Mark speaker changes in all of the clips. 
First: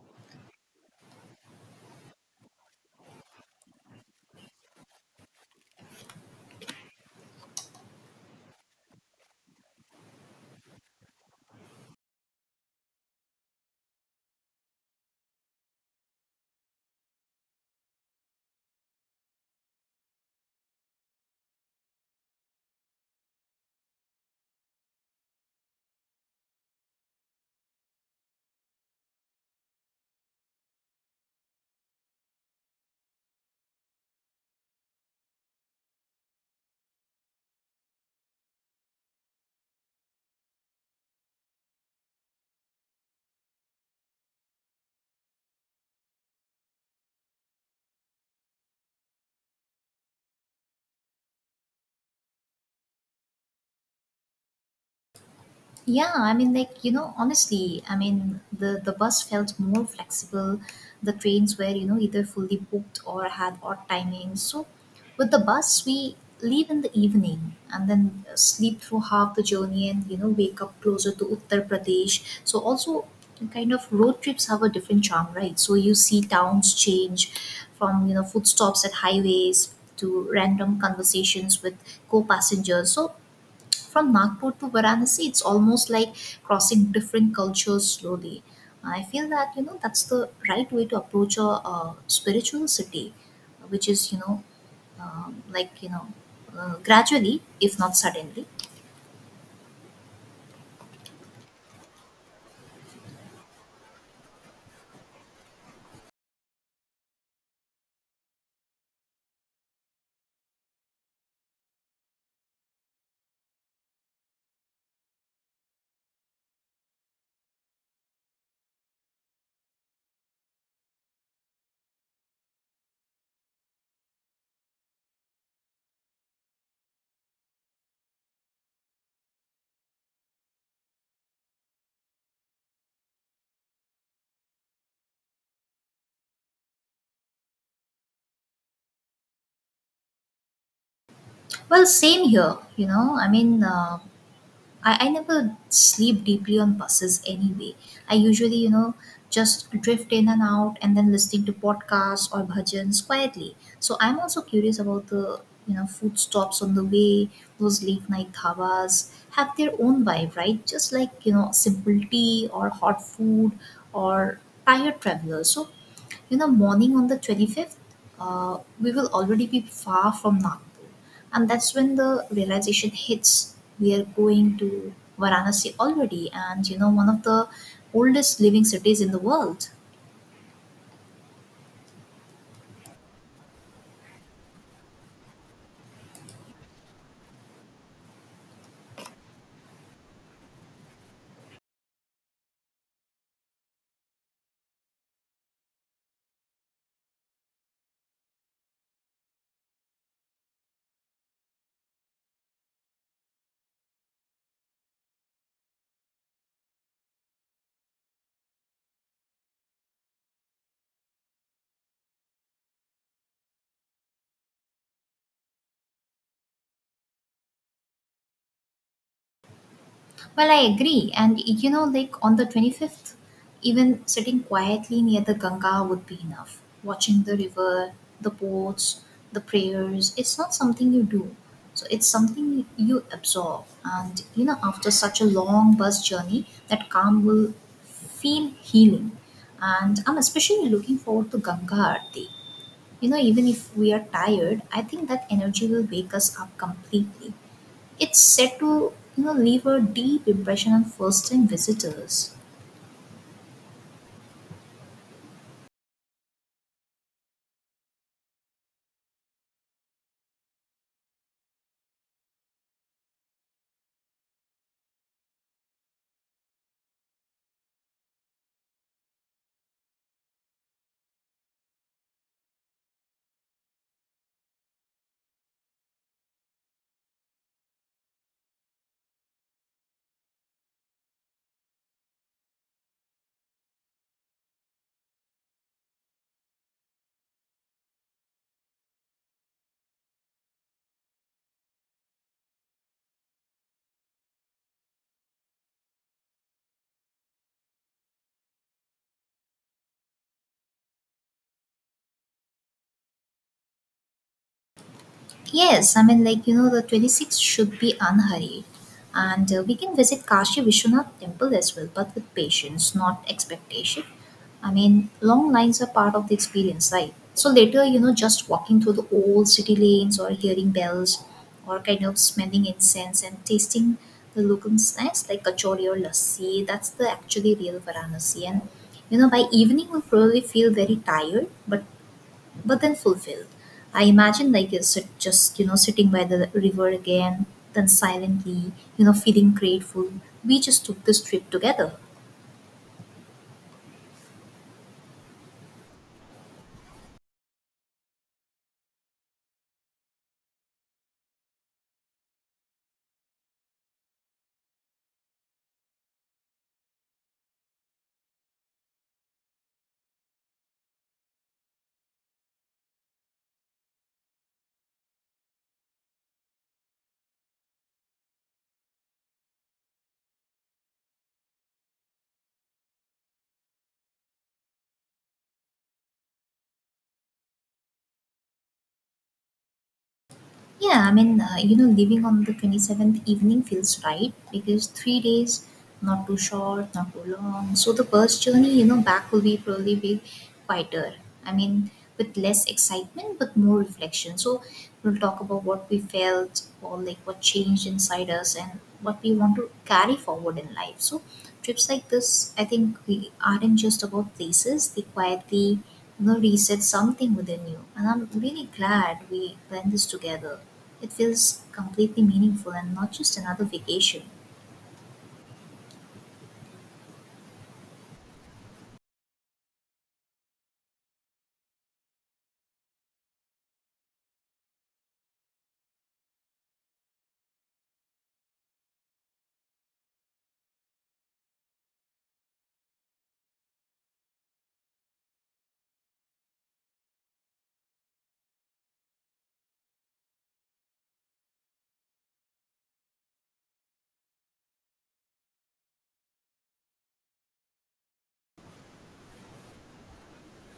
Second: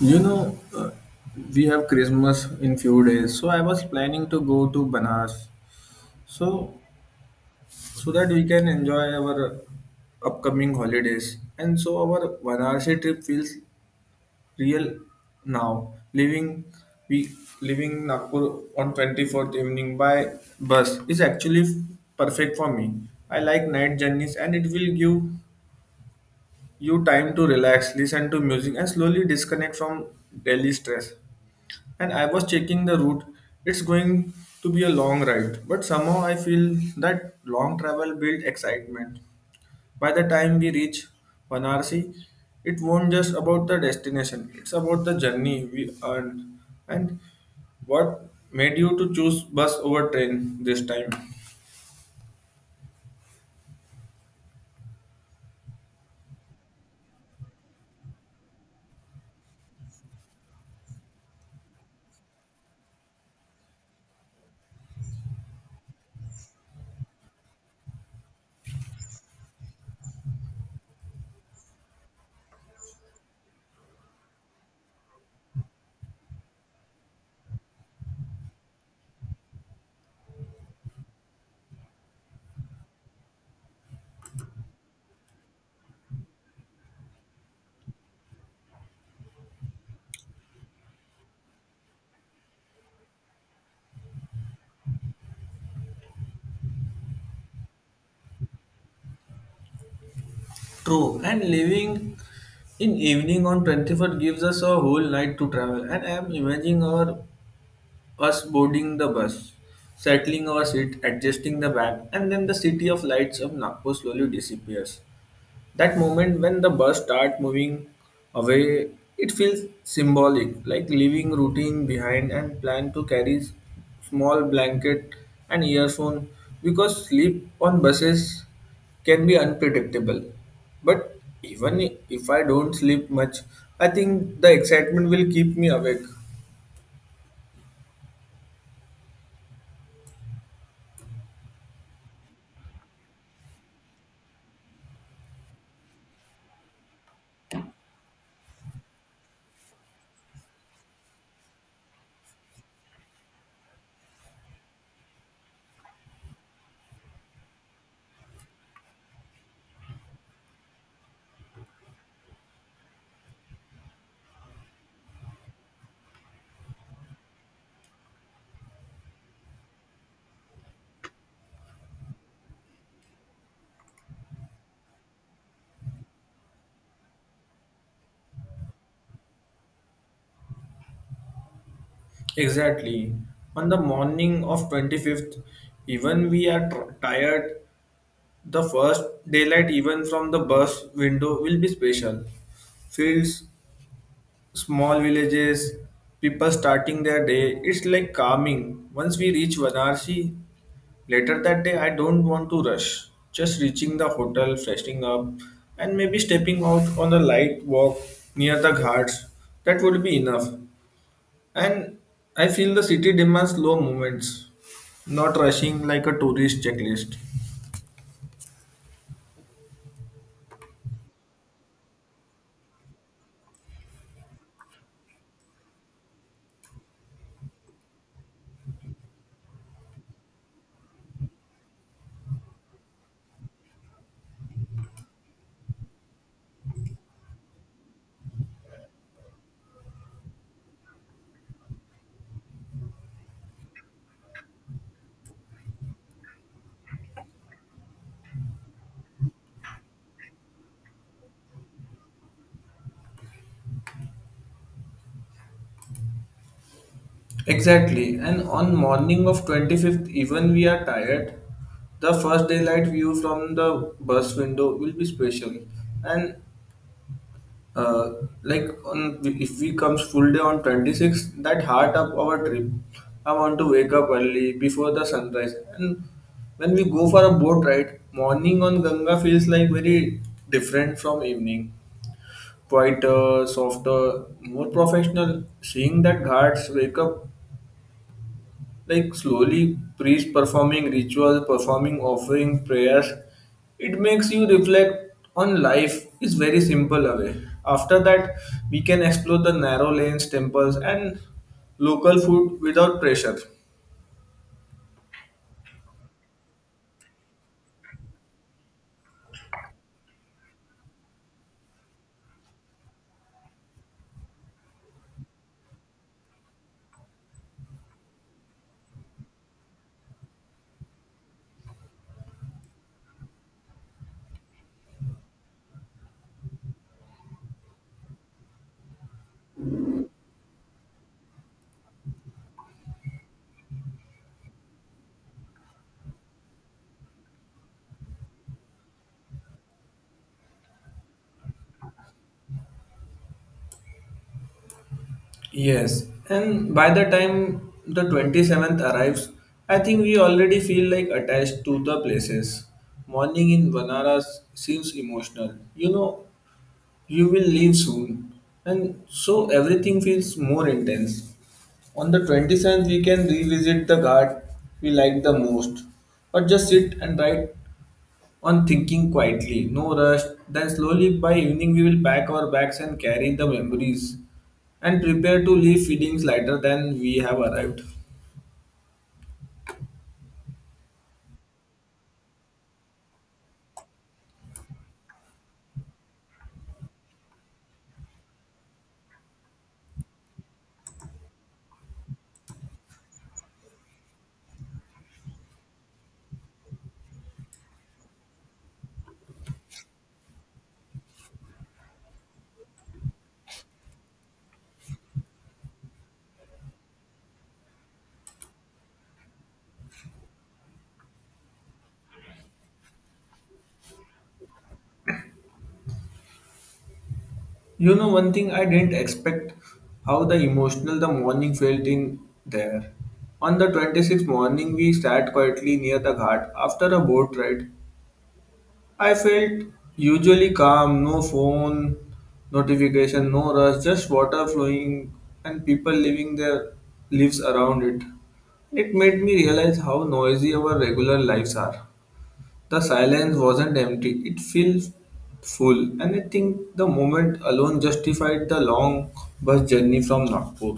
Speaker 1: You know, uh, we have Christmas in few days, so I was planning to go to Banaras, so so that we can enjoy our upcoming holidays, and so our Varanasi trip feels real now. We Leaving Nagpur on 24th evening by bus is actually perfect for me. I like night journeys, and it will give you time to relax, listen to music, and slowly disconnect from daily stress. And I was checking the route. It's going to be a long ride, but somehow I feel that long travel builds excitement. By the time we reach Banarsi, it won't just about the destination. It's about the journey we earned and what made you to choose bus over train this time.
Speaker 2: Yeah, I mean, like, honestly, I mean, the bus felt more flexible. The trains were, either fully booked or had odd timings. So, with the bus, we leave in the evening and then sleep through half the journey and, wake up closer to Uttar Pradesh. So, also, kind of road trips have a different charm, right? So, you see towns change from, food stops at highways to random conversations with co passengers. So, from Nagpur to Varanasi, it's almost like crossing different cultures slowly. I feel that that's the right way to approach a, spiritual city, which is um, like you know gradually, if not suddenly.
Speaker 1: True, and living in evening on 21st gives us a whole night to travel. And I am imagining our us boarding the bus, settling our seat, adjusting the bag, and then the city of lights of Nagpur slowly disappears, that moment when the bus start moving away. It feels symbolic, like leaving routine behind, and plan to carry small blanket and earphone because sleep on buses can be unpredictable. But even if I don't sleep much, I think the excitement will keep me awake.
Speaker 2: Well, same here. I mean. I never sleep deeply on buses anyway. I usually, just drift in and out and then listening to podcasts or bhajans quietly. So I'm also curious about the, food stops on the way. Those late night dhabas have their own vibe, right? Just like, simple tea or hot food or tired travelers. So morning on the 25th, we will already be far from Nagpur. And that's when the realization hits. We are going to Varanasi already, and one of the oldest living cities in the world.
Speaker 1: Exactly, on the morning of 25th, even we are tired. The first daylight, even from the bus window, will be special. Fields, small villages, people starting their day. It's like calming. Once we reach Varanasi later that day, I don't want to rush. Just reaching the hotel, freshening up, and maybe stepping out on a light walk near the ghats. That would be enough. And I feel the city demands slow movements, not rushing like a tourist checklist.
Speaker 2: Well, I agree. And like on the 25th, even sitting quietly near the Ganga would be enough. Watching the river, the boats, the prayers, it's not something you do. So it's something you absorb. And after such a long bus journey, that calm will feel healing. And I'm especially looking forward to Ganga Aarti. Even if we are tired, I think that energy will wake us up completely. It's set to leave a deep impression on first-time visitors.
Speaker 1: Exactly, and on morning of 25th, even we are tired, the first daylight view from the bus window will be special. And uh, like on, if we comes full day on 26th, that heart up our trip. I want to wake up early before the sunrise. And when we go for a boat ride, morning on Ganga feels like very different from evening. Quieter, softer, more professional. Seeing that ghats wake up, like slowly priest performing rituals, performing offering prayers, it makes you reflect on life is very simple away. After that, we can explore the narrow lanes, temples, and local food without pressure.
Speaker 2: Yes, I mean, like, the 26th should be unhurried. And we can visit Kashi Vishwanath temple as well, but with patience, not expectation. I mean, long lines are part of the experience, right? So later, just walking through the old city lanes or hearing bells or kind of smelling incense and tasting the local snacks like kachori or lassi, that's the actually real Varanasi. And, by evening, we'll probably feel very tired, but then fulfilled. I imagine like just sitting by the river again, then silently feeling grateful. We just took this trip together.
Speaker 1: Yes, and by the time the 27th arrives, I think we already feel like attached to the places. Morning in Banaras seems emotional. You know, you will leave soon, and so everything feels more intense. On the 27th, we can revisit the guard we like the most, or just sit and write on, thinking quietly, no rush. Then slowly by evening we will pack our bags and carry the memories, and prepare to leave feelings lighter than we have arrived.
Speaker 2: Yeah, I mean, leaving on the 27th evening feels right because 3 days, not too short, not too long. So the bus journey, back will be probably be quieter. I mean, with less excitement, but more reflection. So we'll talk about what we felt or like what changed inside us and what we want to carry forward in life. So trips like this, I think we aren't just about places, they quietly reset something within you. And I'm really glad we planned this together. It feels completely meaningful and not just another vacation.
Speaker 1: You know, one thing I didn't expect, how the emotional the morning felt in there. On the 26th morning, we sat quietly near the ghat after a boat ride. I felt usually calm, no phone notification, no rush, just water flowing and people living their lives around it. It made me realize how noisy our regular lives are. The silence wasn't empty, it felt full, and I think the moment alone justified the long bus journey from Nagpur.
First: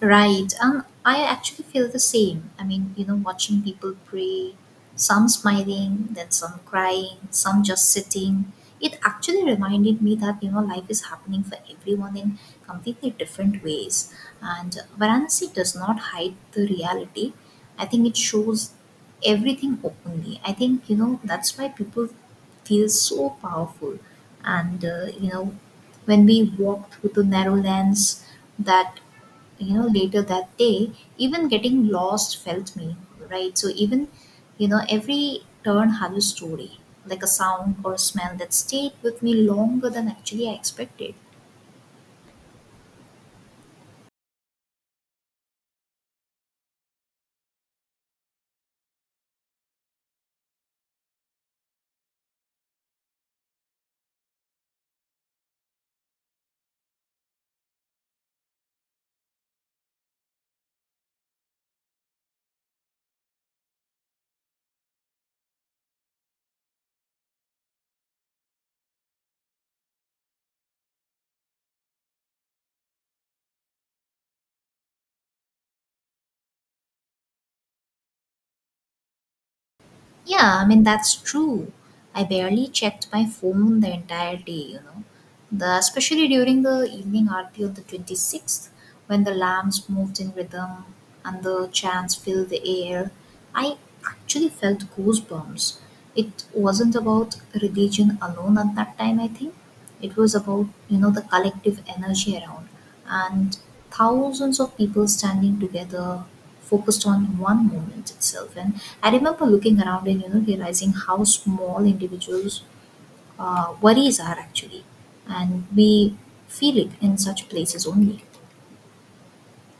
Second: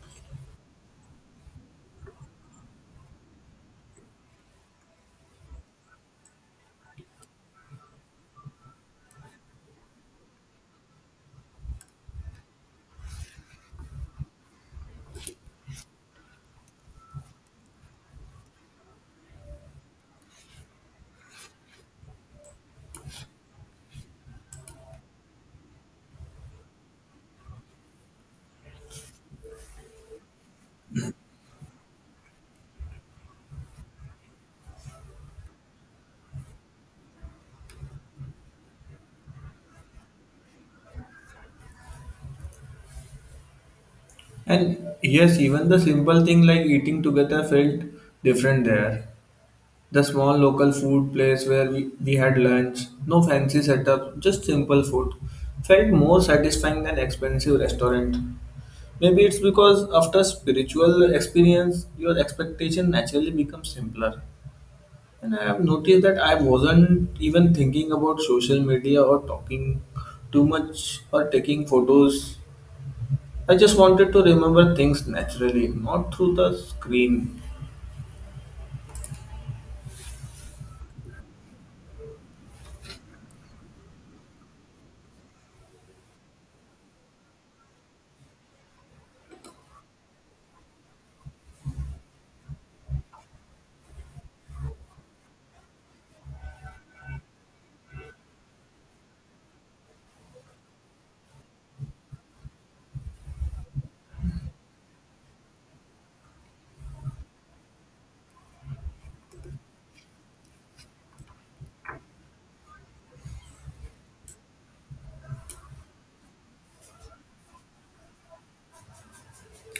Speaker 2: Right. And I actually feel the same. I mean, watching people pray, some smiling, then some crying, some just sitting. It actually reminded me that, life is happening for everyone in completely different ways. And Varanasi does not hide the reality. I think it shows everything openly. I think, that's why people feel so powerful. And, when we walk through the narrow lands that later that day, even getting lost felt meaningful, right? So even every turn had a story, like a sound or a smell that stayed with me longer than actually I expected.
Speaker 1: And yes, even the simple thing like eating together felt different there. The small local food place where we had lunch, no fancy setup, just simple food, felt more satisfying than expensive restaurant. Maybe it's because after spiritual experience, your expectation naturally becomes simpler. And I have noticed that I wasn't even thinking about social media or talking too much or taking photos. I just wanted to remember things naturally, not through the screen.
Speaker 2: Yeah, I mean, that's true. I barely checked my phone the entire day. Especially during the evening aarti on the 26th, when the lamps moved in rhythm and the chants filled the air, I actually felt goosebumps. It wasn't about religion alone at that time, I think. It was about, the collective energy around and thousands of people standing together focused on one moment itself. And I remember looking around and, realizing how small individuals' worries are actually. And we feel it in such places only.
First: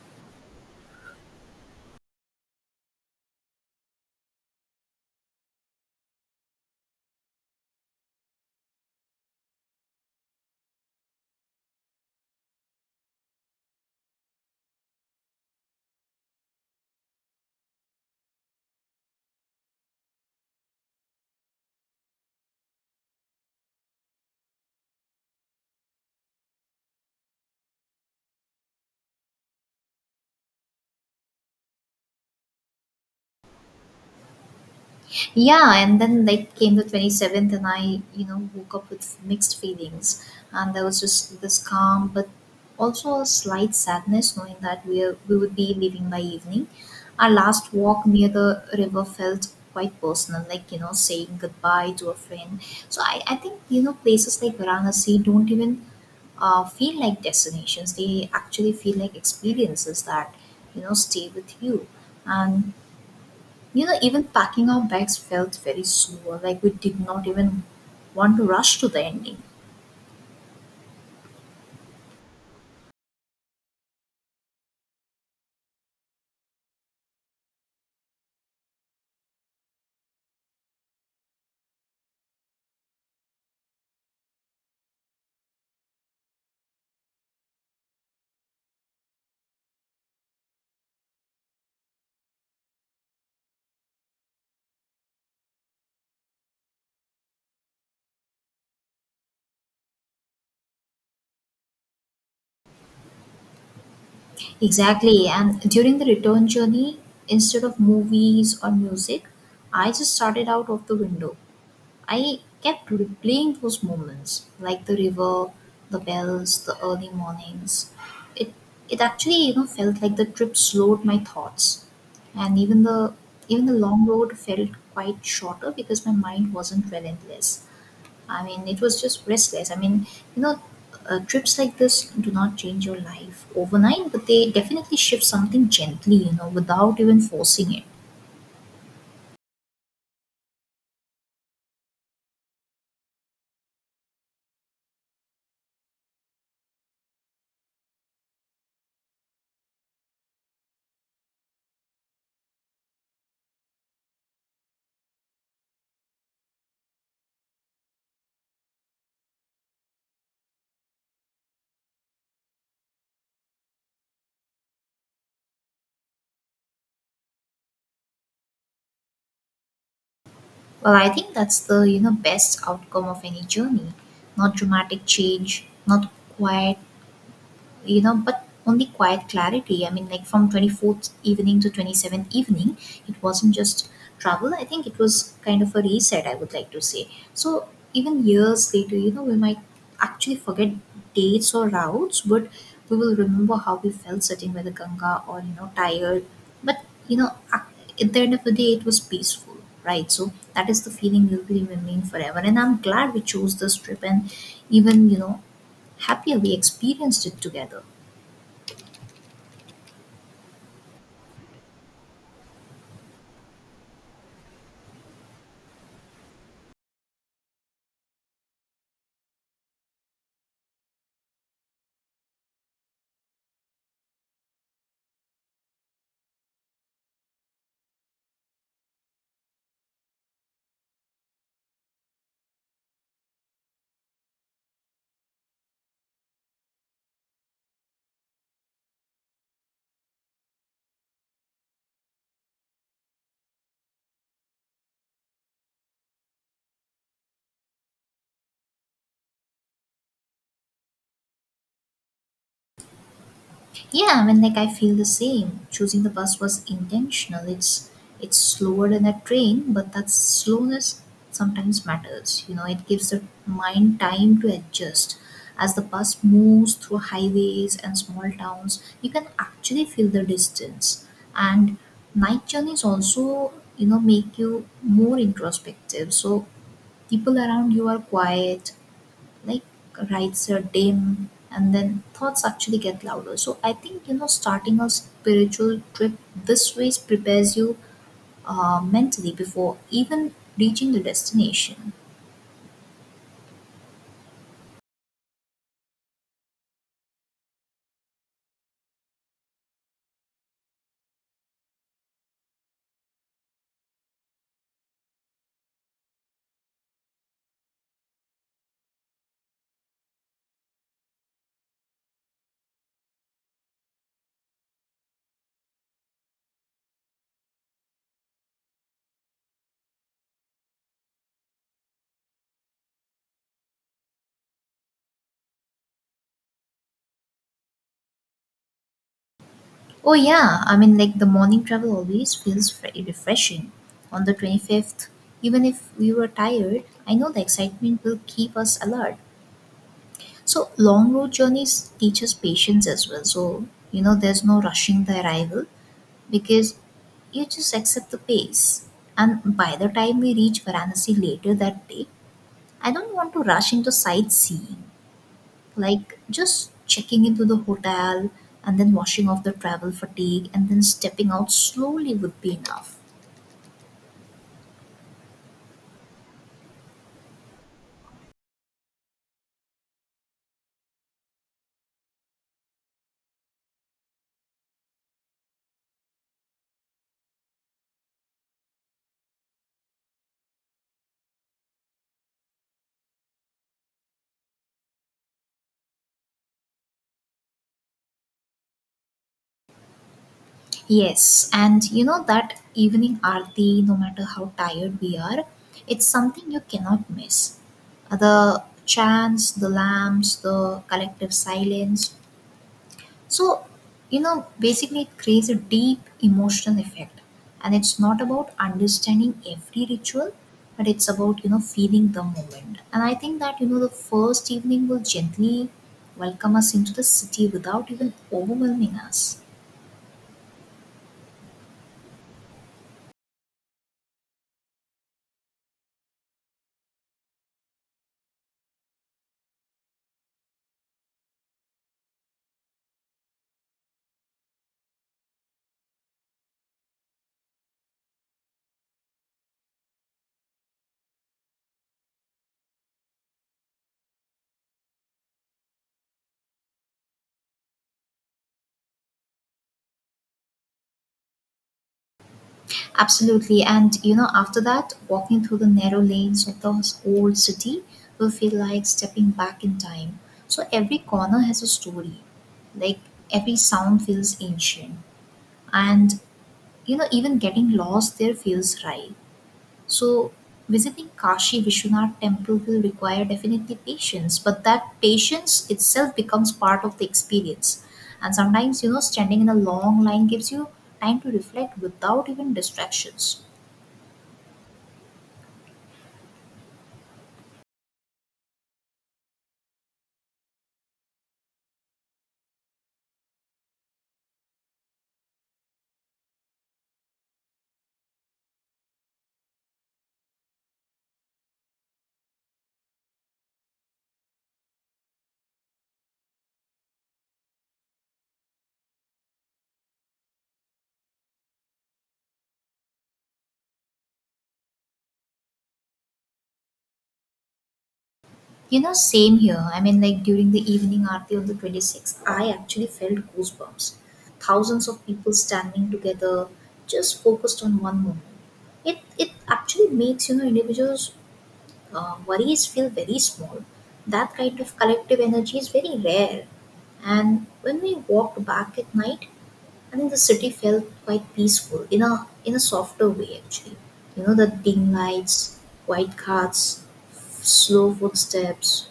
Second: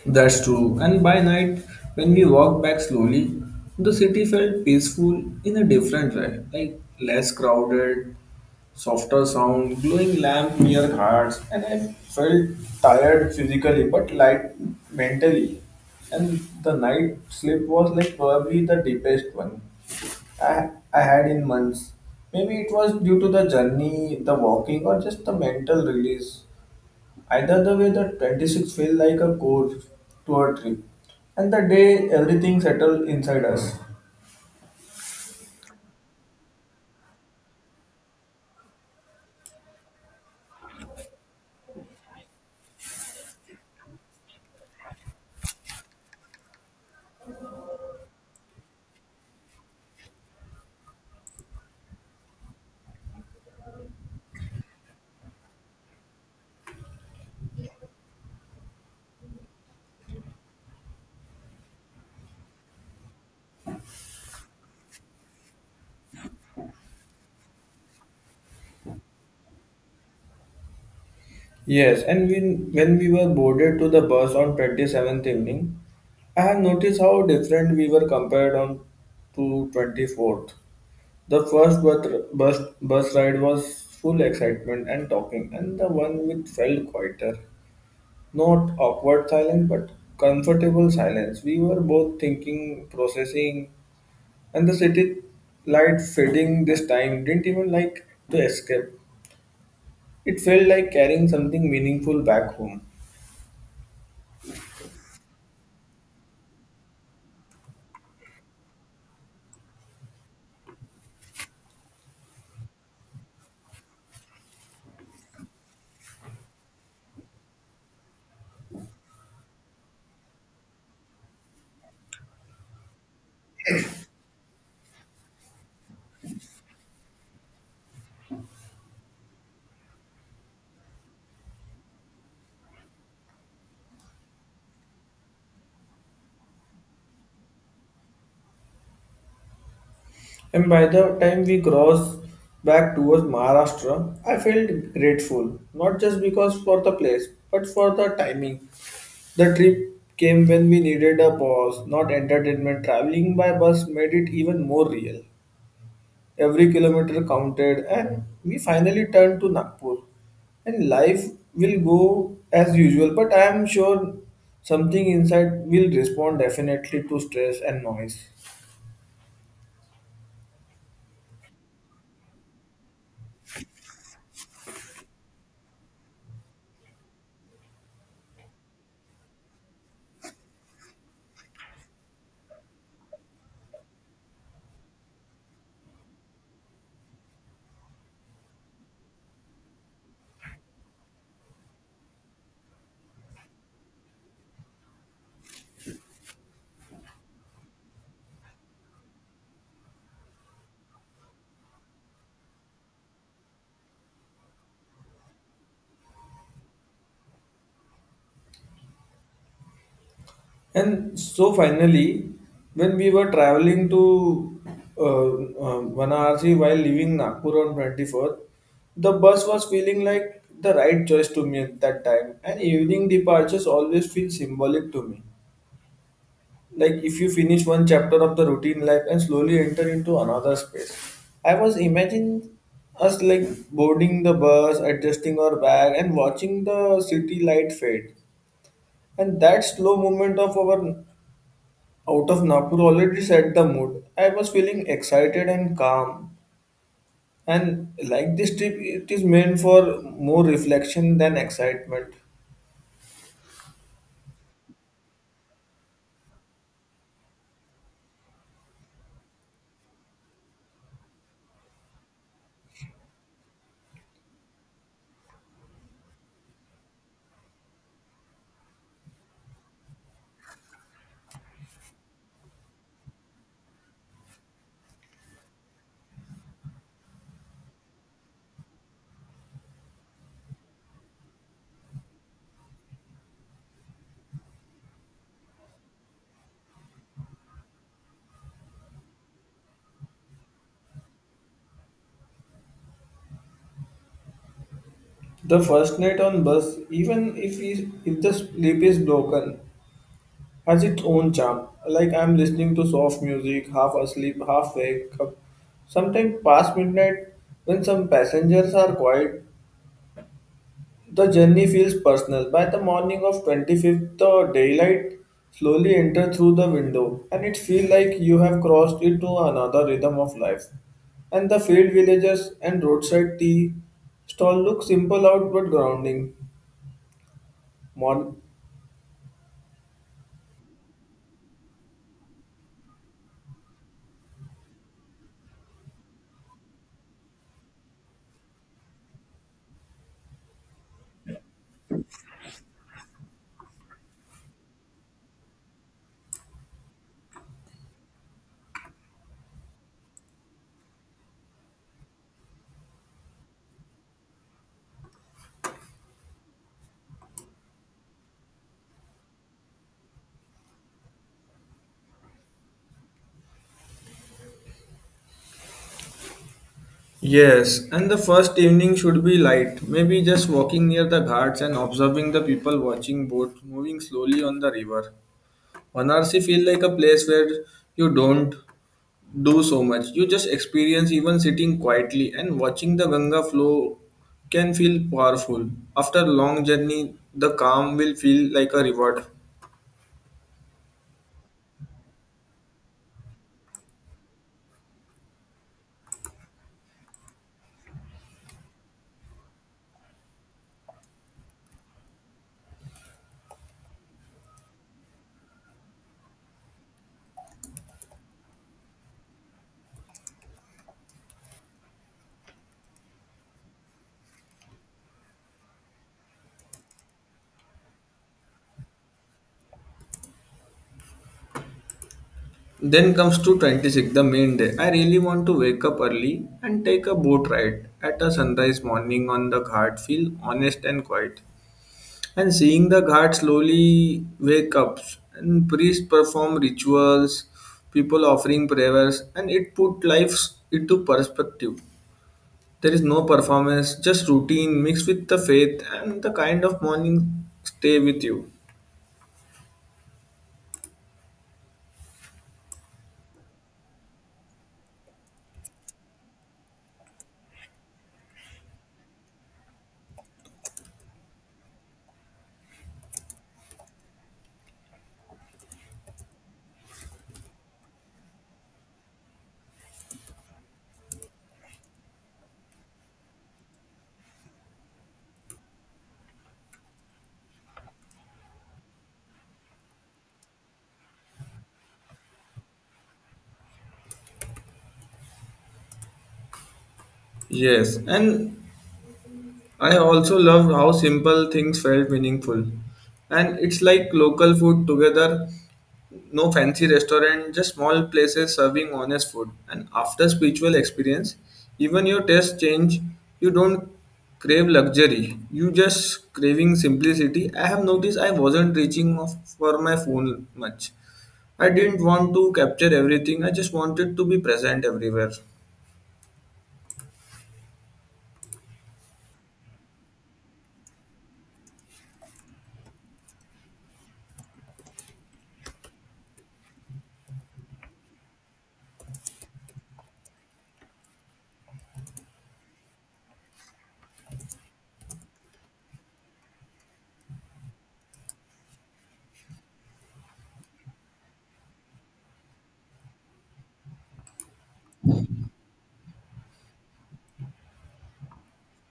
Speaker 1: That's true. And by night, when we walked back slowly, the city felt peaceful in a different way. Like less crowded, softer sound, glowing lamp near hearts, and I felt tired physically but light mentally. And the night sleep was like probably the deepest one I had in months. Maybe it was due to the journey, the walking, or just the mental release. Either the way, the 26 feel like a course to a trip, and the day everything settled inside us.
Speaker 2: Yeah, and then like came the 27th, and I woke up with mixed feelings. And there was just this calm but also a slight sadness, knowing that we would be leaving by evening. Our last walk near the river felt quite personal, like saying goodbye to a friend. So I think places like Varanasi don't even feel like destinations. They actually feel like experiences that stay with you. And even packing our bags felt very slow, like we did not even want to rush to the ending.
Speaker 1: Yes, and when we were boarded to the bus on 27th evening, I have noticed how different we were compared on to 24th. The bus ride was full excitement and talking, and the one with felt quieter. Not awkward silence, but comfortable silence. We were both thinking, processing, and the city light fading this time didn't even like to escape. It felt like carrying something meaningful back home.
Speaker 2: Exactly, and during the return journey, instead of movies or music, I just started out of the window. I kept replaying those moments, like the river, the bells, the early mornings. It it actually felt like the trip slowed my thoughts, and even the long road felt quite shorter because my mind wasn't relentless. I mean, it was just restless. I mean, you know, trips like this do not change your life overnight, but they definitely shift something gently, without even forcing it.
Speaker 1: And by the time we crossed back towards Maharashtra, I felt grateful, not just because for the place, but for the timing. The trip came when we needed a pause, not entertainment. Traveling by bus made it even more real. Every kilometer counted, and we finally turned to Nagpur. And life will go as usual, but I am sure something inside will respond definitely to stress and noise.
Speaker 2: Well, I think that's the, best outcome of any journey. Not dramatic change, not quiet but only quiet clarity. I mean, like from 24th evening to 27th evening, it wasn't just travel. I think it was kind of a reset, I would like to say. So even years later, we might actually forget dates or routes, but we will remember how we felt sitting by the Ganga, or tired, but at the end of the day it was peaceful. Right, so that is the feeling we will remain forever, and I'm glad we chose this trip, and even happier we experienced it together.
Speaker 1: And so finally, when we were traveling to Varanasi while leaving Nagpur on 24th, the bus was feeling like the right choice to me at that time. And evening departures always feel symbolic to me, like if you finish one chapter of the routine life and slowly enter into another space. I was imagining us like boarding the bus, adjusting our bag, and watching the city light fade, and that slow movement of our out of Napur already set the mood. I was feeling excited and calm. And like this trip, it is meant for more reflection than excitement.
Speaker 2: Yeah, I mean, like I feel the same. Choosing the bus was intentional. It's slower than a train, but that slowness sometimes matters. It gives the mind time to adjust. As the bus moves through highways and small towns, you can actually feel the distance. And night journeys also, make you more introspective. So people around you are quiet, like rights are dim and then thoughts actually get louder. So I think starting a spiritual trip this way prepares you mentally before even reaching the destination.
Speaker 1: The first night on bus, even if, if the sleep is broken, has its own charm. Like I'm listening to soft music, half asleep, half wake up. Sometimes past midnight, when some passengers are quiet, the journey feels personal. By the morning of 25th, the daylight slowly enters through the window, and it feels like you have crossed into another rhythm of life. And the field villages and roadside tea stall look simple out but grounding. Morning.
Speaker 2: Oh yeah, I mean, like the morning travel always feels very refreshing. On the 25th, even if we were tired, I know the excitement will keep us alert. So long road journeys teach us patience as well. So there's no rushing the arrival, because you just accept the pace. And by the time we reach Varanasi later that day, I don't want to rush into sightseeing, like just checking into the hotel and then washing off the travel fatigue and then stepping out slowly would be enough.
Speaker 1: Yes, and the first evening should be light, maybe just walking near the ghats and observing the people watching boats moving slowly on the river. Banarsi feel like a place where you don't do so much. You just experience even sitting quietly and watching the Ganga flow can feel powerful. After long journey, the calm will feel like a reward.
Speaker 2: Yes, and that evening aarti, no matter how tired we are, it's something you cannot miss. The chants, the lamps, the collective silence. So, basically it creates a deep emotional effect. And it's not about understanding every ritual, but it's about, feeling the moment. And I think that, the first evening will gently welcome us into the city without even overwhelming us.
Speaker 1: Then comes 226, the main day. I really want to wake up early and take a boat ride at a sunrise morning on the ghat, feel honest and quiet. And seeing the ghat slowly wake up and priests perform rituals, people offering prayers, and it put life into perspective. There is no performance, just routine mixed with the faith, and the kind of morning stay with you.
Speaker 2: Absolutely. And, after that, walking through the narrow lanes of the old city will feel like stepping back in time. So every corner has a story. Like every sound feels ancient. And even getting lost there feels right. So visiting Kashi Vishwanath temple will require definitely patience, but that patience itself becomes part of the experience. And sometimes standing in a long line gives you time to reflect without even distractions.
Speaker 1: Yes, and I also loved how simple things felt meaningful. And it's like local food together, no fancy restaurant, just small places serving honest food. And after spiritual experience, even your tastes change. You don't crave luxury. You just craving simplicity. I have noticed I wasn't reaching for my phone much. I didn't want to capture everything. I just wanted to be present everywhere.
Speaker 2: Same here. I mean, like during the evening aarti on the 26th, I actually felt goosebumps. Thousands of people standing together just focused on one moment. It actually makes individuals worries feel very small. That kind of collective energy is very rare. And when we walked back at night, I think the city felt quite peaceful in a softer way actually. The dim lights, white cars, slow footsteps.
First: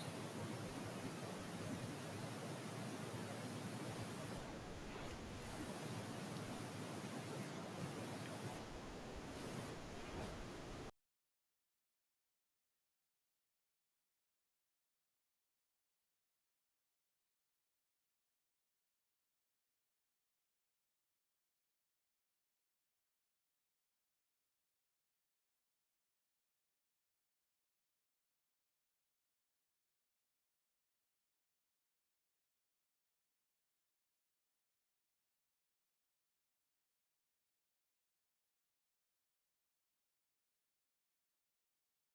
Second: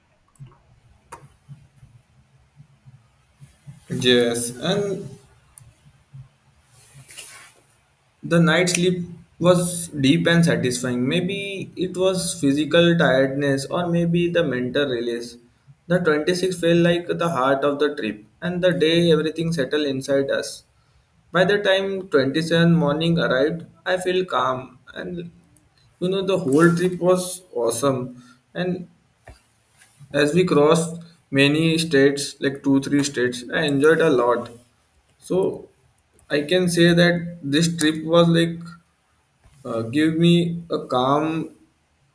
Speaker 1: Yes, and the night sleep was deep and satisfying. Maybe it was physical tiredness or maybe the mental release. The 26 felt like the heart of the trip and the day everything settled inside us. By the time 27 morning arrived, I feel calm, and you know the whole trip was awesome. And as we crossed many states, like two, three states, I enjoyed a lot. So I can say that this trip was like, give me a calm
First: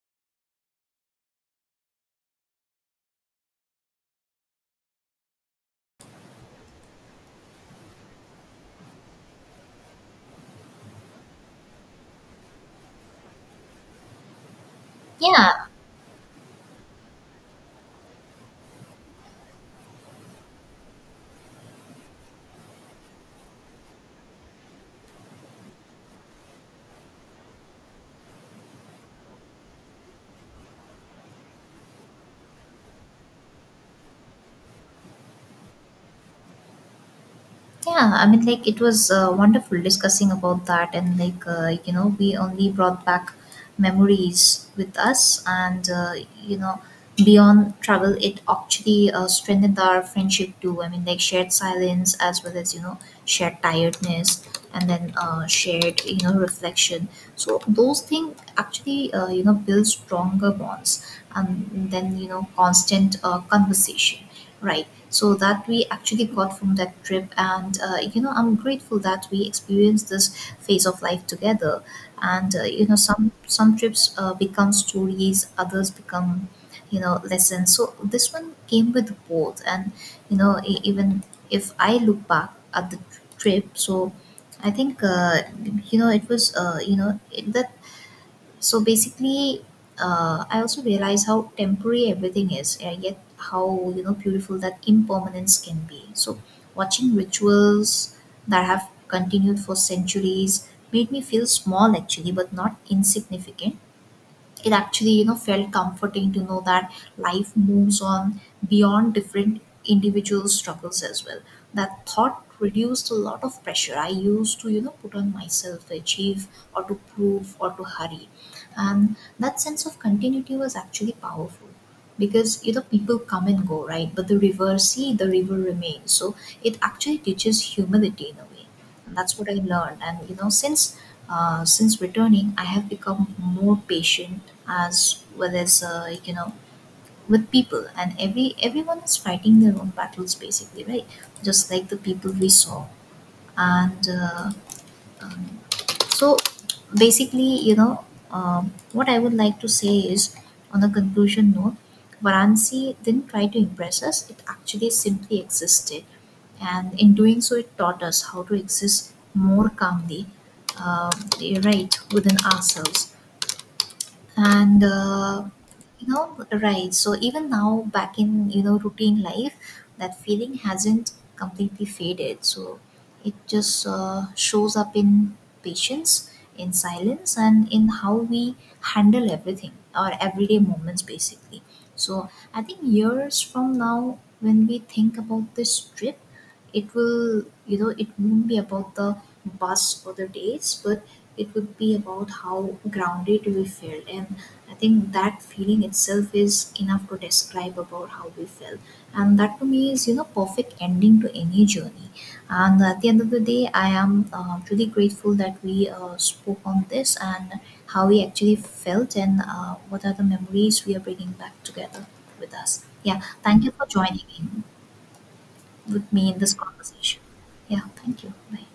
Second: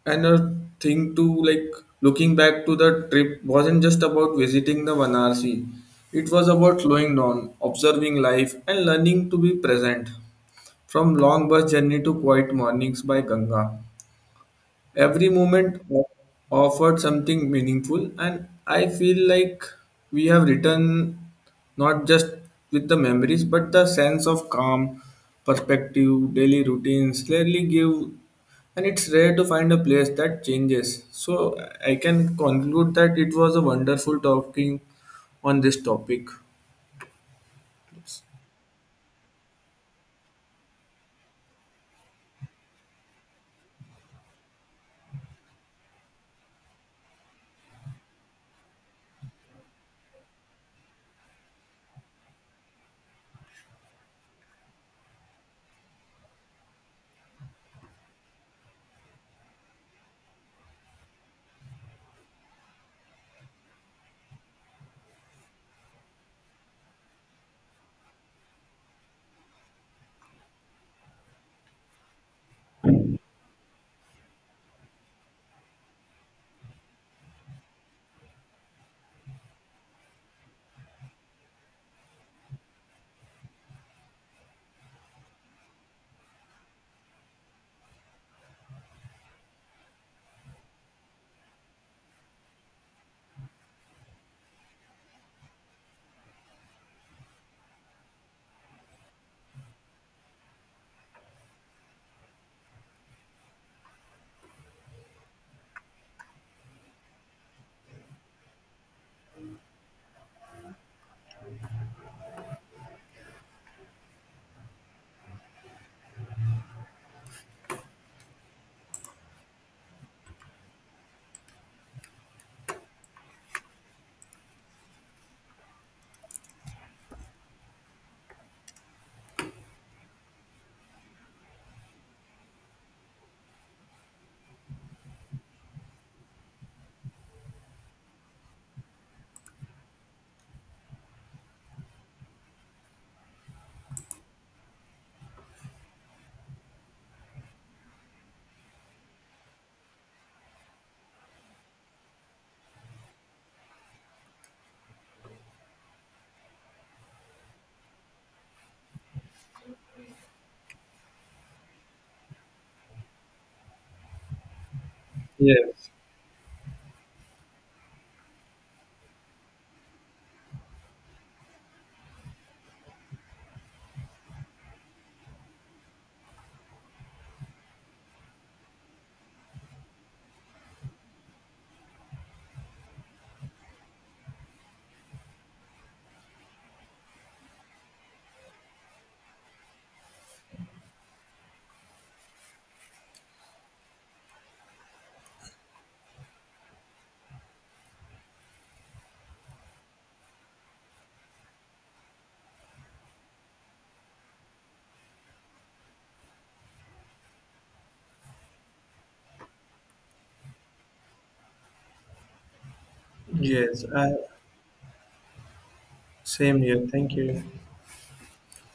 Speaker 1: and a thing to, like, looking back to, the trip wasn't just about visiting the Varanasi. It was about slowing down, observing life, and learning to be present. From long bus journey to quiet mornings by Ganga. Every
Speaker 2: Yeah,
Speaker 1: moment offered something meaningful, and I feel like we have written not just with the memories but the sense of calm, perspective, daily routines rarely give, and it's rare to find a place that changes. So I can conclude that it was a wonderful talking on this topic.
Speaker 2: yeah, I mean, like it was wonderful discussing about that, and like we only brought back memories with us, and you know, beyond travel, it actually strengthened our friendship too. I mean, like shared silence as well as shared tiredness, and then shared reflection. So those things actually build stronger bonds, and then constant conversation. Right. So that we actually got from that trip, and I'm grateful that we experienced this phase of life together. And some trips become stories, others become, lessons. So this one came with both, and even if I look back at the trip, so I think it was you know it, the so basically I also realize how temporary everything is, and yet how beautiful that impermanence can be. So watching rituals that have continued for centuries made me feel small actually, but not insignificant. It actually felt comforting to know that life moves on beyond different individual struggles as well. That thought reduced a lot of pressure I used to put on myself to achieve or to prove or to hurry. And that sense of continuity was actually powerful, because people come and go, right? But the river remains. So it actually teaches humility in a way. And that's what I learned. And since returning, I have become more patient as well as like, with people, and everyone is fighting their own battles basically, right? Just like the people we saw, and um, so basically what I would like to say is, on a conclusion note, Varanasi didn't try to impress us. It actually simply existed, and in doing so it taught us how to exist more calmly, uh, right within ourselves. And
Speaker 1: Yes,
Speaker 2: right, so even now back in routine life, that feeling hasn't completely faded. So it just shows up in patience, in silence, and in how we handle everything, our everyday moments, basically. So I think years from now, when we think about this trip, it will you know it won't be about the bus or the days, but it would be about how grounded we felt. And I think that feeling itself is enough to describe about how we felt, and that to me is perfect ending to any journey. And at the end of the day, I am truly grateful that we spoke on this, and how we actually felt, and what are the memories we are bringing back together with us. Yeah, thank you
Speaker 1: yes,
Speaker 2: for
Speaker 1: uh,
Speaker 2: joining in with me in this
Speaker 1: Same here. Thank
Speaker 2: conversation.
Speaker 1: you.
Speaker 2: Yeah, thank you, bye.